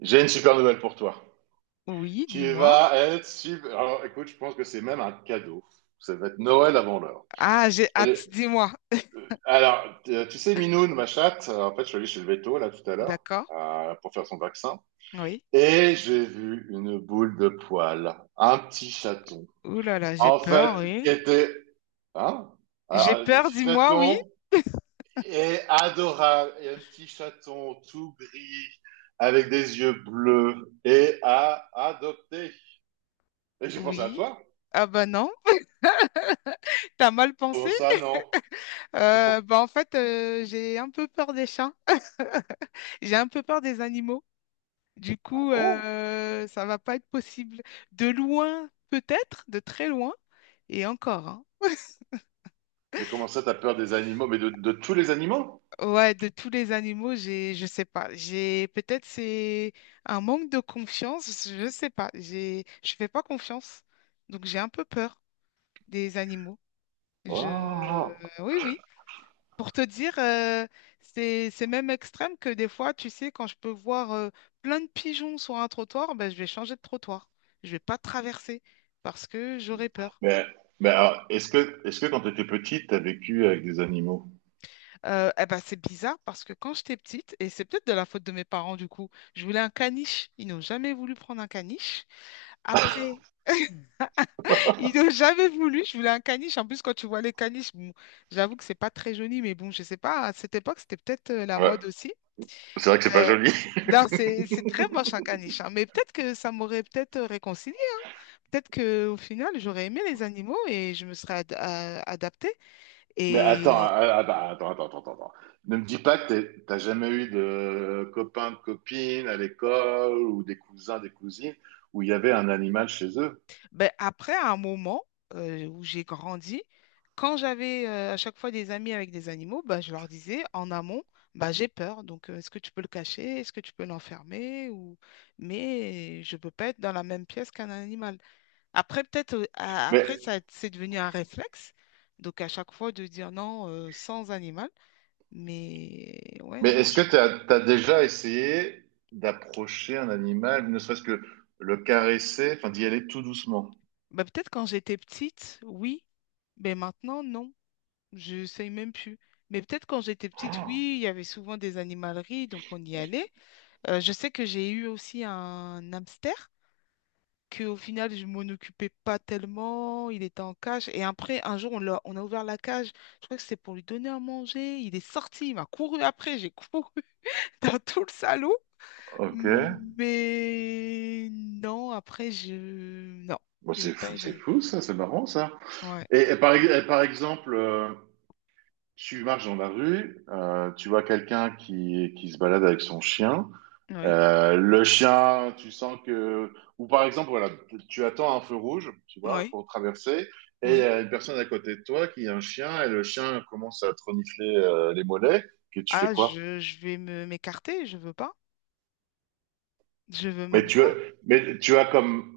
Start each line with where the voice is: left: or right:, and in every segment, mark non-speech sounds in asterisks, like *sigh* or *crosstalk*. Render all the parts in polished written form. right: J'ai une super nouvelle pour toi.
left: Oui,
right: Tu
left: dis-moi.
right: vas être super. Alors, écoute, je pense que c'est même un cadeau. Ça va être Noël avant l'heure.
left: Ah, j'ai
right: Je suis allé-
left: hâte, dis-moi.
right: Alors, tu sais, Minoune, ma chatte, en fait, je suis allé chez le veto, là, tout à l'heure,
left: D'accord,
right: pour faire son vaccin.
left: oui.
right: Et j'ai vu une boule de poil, un petit chaton.
left: Ouh là là, j'ai
right: En fait,
left: peur,
right: qui
left: oui.
right: était, hein?
left: J'ai
right: Alors, le
left: peur,
right: petit
left: dis-moi, oui.
right: chaton est adorable. Et un petit chaton tout gris, avec des yeux bleus, et à adopter. Et j'ai pensé à
left: Oui.
right: toi.
left: Ah bah non, *laughs* t'as mal pensé.
right: Comment ça, non? *laughs*
left: Bah en fait, j'ai un peu peur des chats. J'ai un peu peur des animaux. Du coup,
right: Oh,
left: ça va pas être possible. De loin, peut-être, de très loin. Et encore, hein.
right: mais comment ça, t'as peur des animaux? Mais de tous les animaux?
left: Ouais, de tous les animaux, j'ai, je sais pas, j'ai peut-être c'est un manque de confiance, je sais pas, j'ai, je fais pas confiance, donc j'ai un peu peur des animaux. Je,
right: Oh.
left: oui, oui. Pour te dire, c'est même extrême que des fois, tu sais, quand je peux voir plein de pigeons sur un trottoir, ben, je vais changer de trottoir, je vais pas traverser parce que j'aurais peur.
right: Mais, mais alors, est-ce que quand t'étais petite, t'as vécu avec des animaux?
left: Eh ben, c'est bizarre parce que quand j'étais petite, et c'est peut-être de la faute de mes parents du coup, je voulais un caniche. Ils n'ont jamais voulu prendre un caniche. Après, *laughs* ils n'ont jamais voulu. Je voulais un caniche. En plus, quand tu vois les caniches, bon, j'avoue que c'est pas très joli, mais bon, je sais pas. À cette époque, c'était peut-être la
right: Ouais,
left: mode aussi.
right: c'est vrai que c'est pas
left: Euh,
right: joli. *laughs*
left: non, c'est très moche un caniche, hein, mais peut-être que ça m'aurait peut-être réconcilié. Peut-être que au final, j'aurais aimé les animaux et je me serais adaptée.
right: Mais attends, ah, ah, bah, attends, attends, attends, attends. Ne me dis pas que t'as jamais eu de copains, de copines à l'école ou des cousins, des cousines où il y avait un animal chez eux.
left: Ben, après, à un moment où j'ai grandi, quand j'avais à chaque fois des amis avec des animaux, ben, je leur disais en amont, ben, j'ai peur, donc est-ce que tu peux le cacher? Est-ce que tu peux l'enfermer? Ou... Mais je ne peux pas être dans la même pièce qu'un animal. Après, peut-être, après,
right: Mais
left: ça, c'est devenu un réflexe. Donc, à chaque fois, de dire non sans animal. Mais ouais,
right: Mais
left: non.
right: est-ce que tu as déjà essayé d'approcher un animal, ne serait-ce que le caresser, enfin d'y aller tout doucement?
left: Ben, peut-être quand j'étais petite, oui. Mais maintenant, non. Je sais même plus. Mais peut-être quand j'étais petite,
right: Oh,
left: oui, il y avait souvent des animaleries, donc on y allait. Je sais que j'ai eu aussi un hamster, que au final, je m'en occupais pas tellement, il était en cage. Et après, un jour, on a ouvert la cage, je crois que c'était pour lui donner à manger. Il est sorti, il m'a couru après, j'ai couru *laughs* dans tout le salon.
right: ok.
left: Mais non, après, je... Non,
right: Bon,
left: j'ai pas eu
right: c'est
left: d'animal.
right: fou ça, c'est marrant ça.
left: Ouais,
right: Et par exemple, tu marches dans la rue, tu vois quelqu'un qui se balade avec son chien.
left: oui,
right: Le chien, tu sens que... Ou par exemple, voilà, tu attends un feu rouge, tu vois,
left: oui,
right: pour traverser, et il y
left: oui.
right: a une personne à côté de toi qui a un chien, et le chien commence à te renifler les mollets, que tu fais
left: Ah,
right: quoi?
left: je vais me m'écarter, je veux pas. Je veux
right: Mais
left: même
right: tu as,
left: pas.
right: mais tu as comme...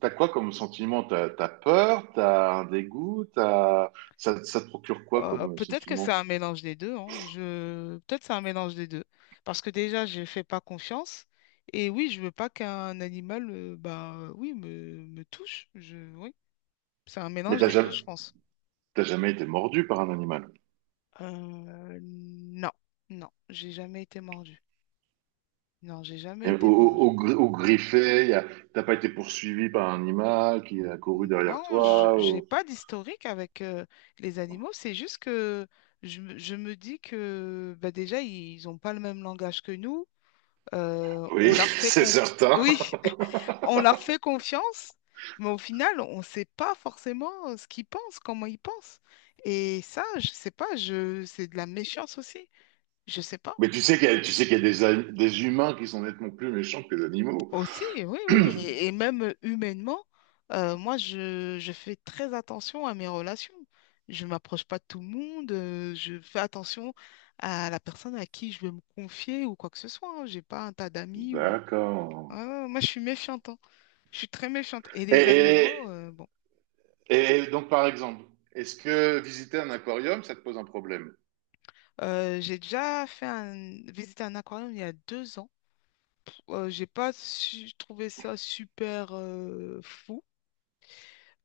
right: T'as quoi comme sentiment? T'as peur? T'as un dégoût? T'as... ça te procure quoi comme
left: Peut-être que c'est
right: sentiment?
left: un mélange des deux, hein. Je... Peut-être c'est un mélange des deux. Parce que déjà, je fais pas confiance. Et oui, je veux pas qu'un animal, oui, me touche. Je... Oui, c'est un
right: Mais
left: mélange
right: t'as
left: des deux,
right: jamais,
left: je pense.
right: t'as jamais été mordu par un animal.
left: Non, non, j'ai jamais été mordue. Non, j'ai jamais
right: Et au,
left: été
right: au, au
left: mordue.
right: gri- au griffé, t'as pas été poursuivi par un animal qui a couru derrière
left: Non, je
right: toi,
left: j'ai
right: ou-
left: pas d'historique avec les animaux. C'est juste que je me dis que bah, déjà, ils n'ont pas le même langage que nous. On
right: Oui,
left: leur
right: *laughs* c'est certain.
left: oui, *laughs* on leur fait confiance, mais au final, on ne sait pas forcément ce qu'ils pensent, comment ils pensent. Et ça, je sais pas, je c'est de la méfiance aussi. Je sais pas.
right: Mais tu sais qu'il y a, tu sais qu'il y a des humains qui sont nettement plus méchants que les animaux.
left: Aussi, oui, oui. Et
right: *clears throat*
left: même humainement, moi, je fais très attention à mes relations. Je m'approche pas de tout le monde, je fais attention à la personne à qui je veux me confier ou quoi que ce soit, hein. J'ai pas un tas d'amis ou...
right: D'accord.
left: Ah, moi, je suis méfiante, hein. Je suis très méchante. Et les animaux,
right: Et,
left: bon.
right: et donc, par exemple, est-ce que visiter un aquarium, ça te pose un problème?
left: J'ai déjà fait un... visiter un aquarium il y a deux ans. J'ai pas trouvé ça super fou.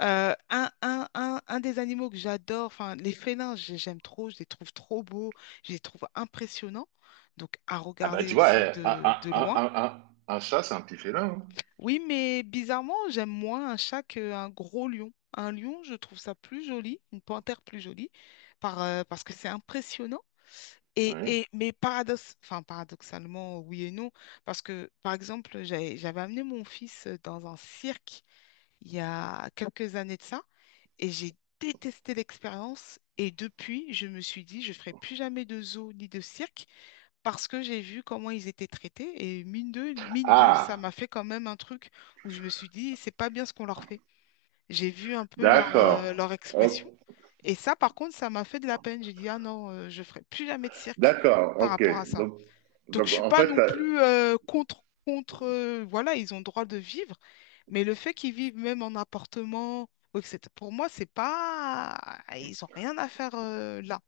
left: Un des animaux que j'adore, enfin les félins, j'aime trop, je les trouve trop beaux, je les trouve impressionnants, donc à
right: Ah bah
left: regarder
right: tu vois,
left: aussi
right: eh,
left: de loin.
right: un chat, c'est un petit félin, hein.
left: Oui, mais bizarrement, j'aime moins un chat qu'un gros lion. Un lion, je trouve ça plus joli, une panthère plus jolie, parce que c'est impressionnant.
right: Oui.
left: Et, mais paradoxe, enfin, paradoxalement, oui et non, parce que, par exemple, j'avais amené mon fils dans un cirque il y a quelques années de ça, et j'ai détesté l'expérience, et depuis, je me suis dit, je ferai plus jamais de zoo ni de cirque, parce que j'ai vu comment ils étaient traités, et mine de, ça
right: Ah,
left: m'a fait quand même un truc où je me suis dit, c'est pas bien ce qu'on leur fait. J'ai vu un peu
right: d'accord.
left: leur expression,
right: Oh.
left: et ça, par contre, ça m'a fait de la peine. J'ai dit, ah non, je ferai plus jamais de cirque
right: D'accord,
left: par
right: ok.
left: rapport à ça.
right: Donc,
left: Donc, je
right: donc,
left: suis
right: en
left: pas
right: fait,
left: non plus contre, voilà, ils ont le droit de vivre, mais le fait qu'ils vivent même en appartement, ou etc., pour moi, c'est pas, ils ont rien à faire là.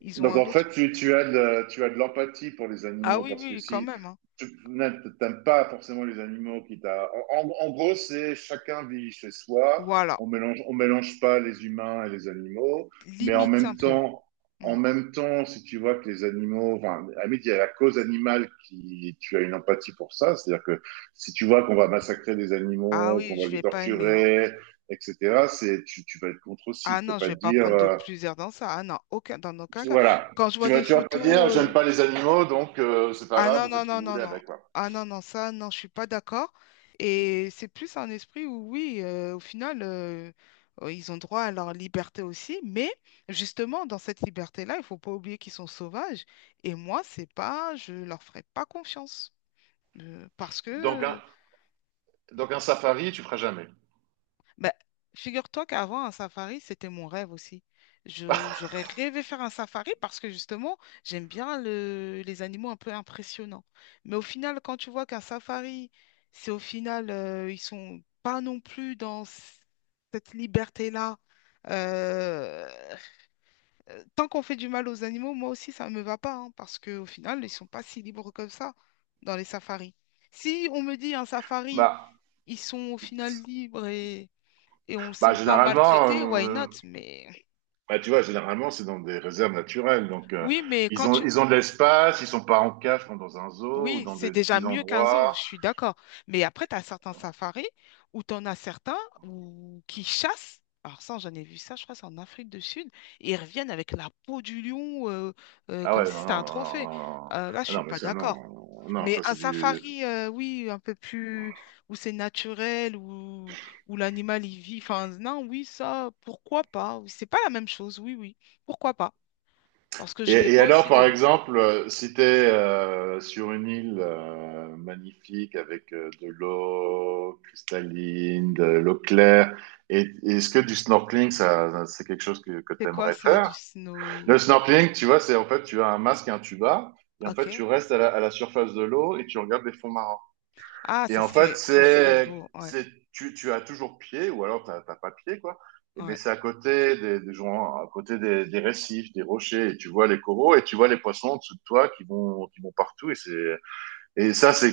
left: Ils ont
right: Donc
left: un
right: en fait,
left: autre.
right: tu as de l'empathie pour les
left: Ah
right: animaux.
left: oui,
right: Parce que
left: oui, quand
right: si
left: même, hein.
right: tu n'aimes pas forcément les animaux qui t'a... En, en gros, c'est chacun vit chez soi,
left: Voilà,
right: on mélange pas les humains et les animaux, mais
left: limite un peu.
right: en
left: Mm.
right: même temps, si tu vois que les animaux, enfin, à la limite, il y a la cause animale qui, tu as une empathie pour ça, c'est-à-dire que si tu vois qu'on va massacrer des
left: Ah
right: animaux,
left: oui,
right: qu'on va
left: je
right: les
left: vais pas aimer, hein.
right: torturer, etc., tu, tu vas être contre aussi,
left: Ah
right: tu vas
left: non, je
right: pas
left: vais
right: te
left: pas
right: dire,
left: prendre de plusieurs dans ça. Ah non, aucun, dans aucun
right: puis
left: cas.
right: voilà.
left: Quand je vois des
right: Tu vas pas dire,
left: photos,
right: j'aime pas les animaux, donc c'est pas
left: Ah
right: grave,
left: non,
right: vous faites ce que vous voulez
left: non.
right: avec. Quoi.
left: Ah non, non, ça, non, je suis pas d'accord. Et c'est plus un esprit où, oui, ils ont droit à leur liberté aussi, mais justement, dans cette liberté-là, il faut pas oublier qu'ils sont sauvages. Et moi, c'est pas, je leur ferai pas confiance. Parce
right: Donc, un,
left: que
right: donc un safari, tu feras jamais.
left: ben, figure-toi qu'avant, un safari, c'était mon rêve aussi. J'aurais rêvé faire un safari parce que justement, j'aime bien les animaux un peu impressionnants. Mais au final, quand tu vois qu'un safari, c'est au final, ils sont pas non plus dans cette liberté-là. Euh, tant qu'on fait du mal aux animaux, moi aussi, ça ne me va pas, hein, parce qu'au final, ils sont pas si libres comme ça dans les safaris. Si on me dit un safari,
right: Bah,
left: ils sont au final libres et on, si
right: bah
left: on pas
right: généralement,
left: maltraité, why
right: euh,
left: not? Mais
right: bah, tu vois, généralement, c'est dans des réserves naturelles. Donc,
left: oui, mais quand tu
right: ils
left: vois,
right: ont de l'espace, ils sont pas en cage comme dans un zoo ou
left: oui,
right: dans
left: c'est
right: des
left: déjà
right: petits
left: mieux qu'un zoo, je
right: endroits.
left: suis d'accord. Mais après, tu en as certains où... qui chassent. Alors ça, j'en ai vu ça, je crois, c'est en Afrique du Sud. Et ils reviennent avec la peau du lion
right: Ah
left: comme
right: ouais,
left: si
right: non,
left: c'était
right: non,
left: un
right: non,
left: trophée.
right: non, non.
left: Là, je
right: Ah
left: suis
right: non, mais
left: pas
right: ça,
left: d'accord.
right: non, non,
left: Mais
right: ça
left: un
right: c'est du,
left: safari, oui, un peu plus où c'est naturel, où l'animal y vit. Enfin, non, oui, ça, pourquoi pas? C'est pas la même chose, oui, oui, pourquoi pas? Parce que je les
right: Et
left: vois
right: alors,
left: aussi de
right: par
left: loin.
right: exemple, si tu es sur une île magnifique avec de l'eau cristalline, de l'eau claire, est-ce que du snorkeling, c'est quelque chose que tu
left: C'est quoi
right: aimerais
left: ça, du
right: faire? Le
left: snow?
right: snorkeling, tu vois, c'est en fait, tu as un masque et un tuba, et en
left: Ok.
right: fait, tu restes à la surface de l'eau et tu regardes les fonds marins.
left: Ah,
right: Et en fait,
left: ça serait beau. Ouais,
right: tu as toujours pied, ou alors t'as pas pied, quoi. Et mais
left: ouais,
right: c'est à côté des gens, à côté des récifs, des rochers, et tu vois les coraux, et tu vois les poissons en dessous de toi qui vont partout, et c'est, et ça, c'est,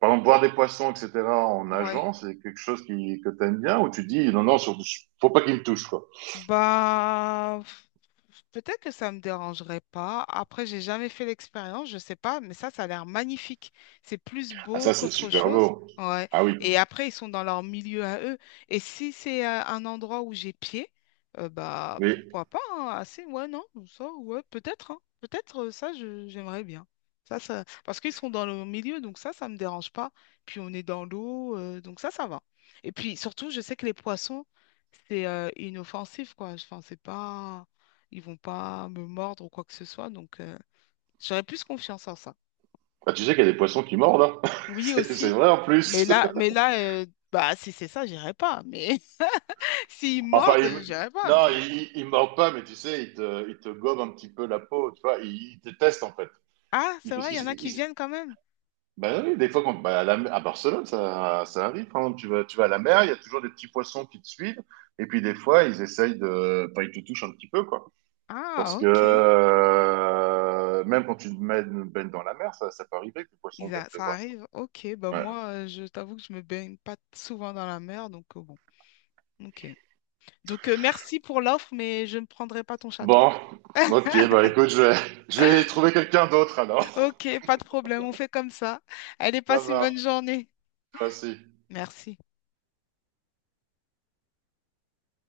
right: par exemple, voir des poissons, etc., en
left: ouais.
right: nageant, c'est quelque chose qui, que t'aimes bien, où tu dis, non, non, surtout, faut pas qu'ils me touchent, quoi.
left: Bah, pff, peut-être que ça me dérangerait pas. Après, j'ai jamais fait l'expérience, je sais pas, mais ça a l'air magnifique. C'est plus
right: Ah,
left: beau
right: ça, c'est
left: qu'autre
right: super
left: chose.
right: beau.
left: Ouais.
right: Ah oui.
left: Et après, ils sont dans leur milieu à eux. Et si c'est un endroit où j'ai pied, bah,
right: Mais,
left: pourquoi pas, hein, Assez, ouais, non, ça, ouais, peut-être, hein. Peut-être, ça, j'aimerais bien. Ça, parce qu'ils sont dans le milieu, donc ça me dérange pas. Puis on est dans l'eau, donc ça va. Et puis surtout, je sais que les poissons c'est inoffensif, quoi. Enfin, c'est pas... Ils vont pas me mordre ou quoi que ce soit. Donc, j'aurais plus confiance en ça.
right: bah, tu sais qu'il y a des poissons qui mordent, hein. *laughs*
left: Oui,
right: C'est
left: aussi.
right: vrai, en
left: Mais
right: plus.
left: là, bah, si c'est ça, j'irai pas. Mais *laughs* s'ils
right: Enfin,
left: mordent, j'irai pas.
right: non,
left: Mais...
right: il mord pas, mais tu sais, il te gobe un petit peu la peau, tu vois, il te teste en fait.
left: Ah,
right: Il,
left: c'est
right: parce
left: vrai, il
right: qu'il
left: y en
right: s-
left: a
right: il
left: qui
right: s-
left: viennent quand même.
right: bah oui, des fois, quand, bah, à Barcelone, ça arrive, par exemple, tu vas à la mer, il y a toujours des petits poissons qui te suivent, et puis des fois, ils essayent de, enfin, ils te touchent un petit peu, quoi. Parce
left: Ah,
right: que
left: ok.
right: même quand baignes dans la mer, ça peut arriver que le poisson vienne te
left: Ça
right: voir.
left: arrive. Ok, bah
right: Ouais.
left: moi, je t'avoue que je me baigne pas souvent dans la mer, donc bon. Ok. Donc, merci pour l'offre, mais je ne prendrai pas ton chaton.
right: Bon, ok, bah écoute, je vais, *laughs* je vais trouver quelqu'un d'autre alors.
left: Ok, pas de problème, on fait comme ça. Allez,
right: *laughs* Ça
left: passe une
right: marche,
left: bonne journée.
right: merci.
left: Merci.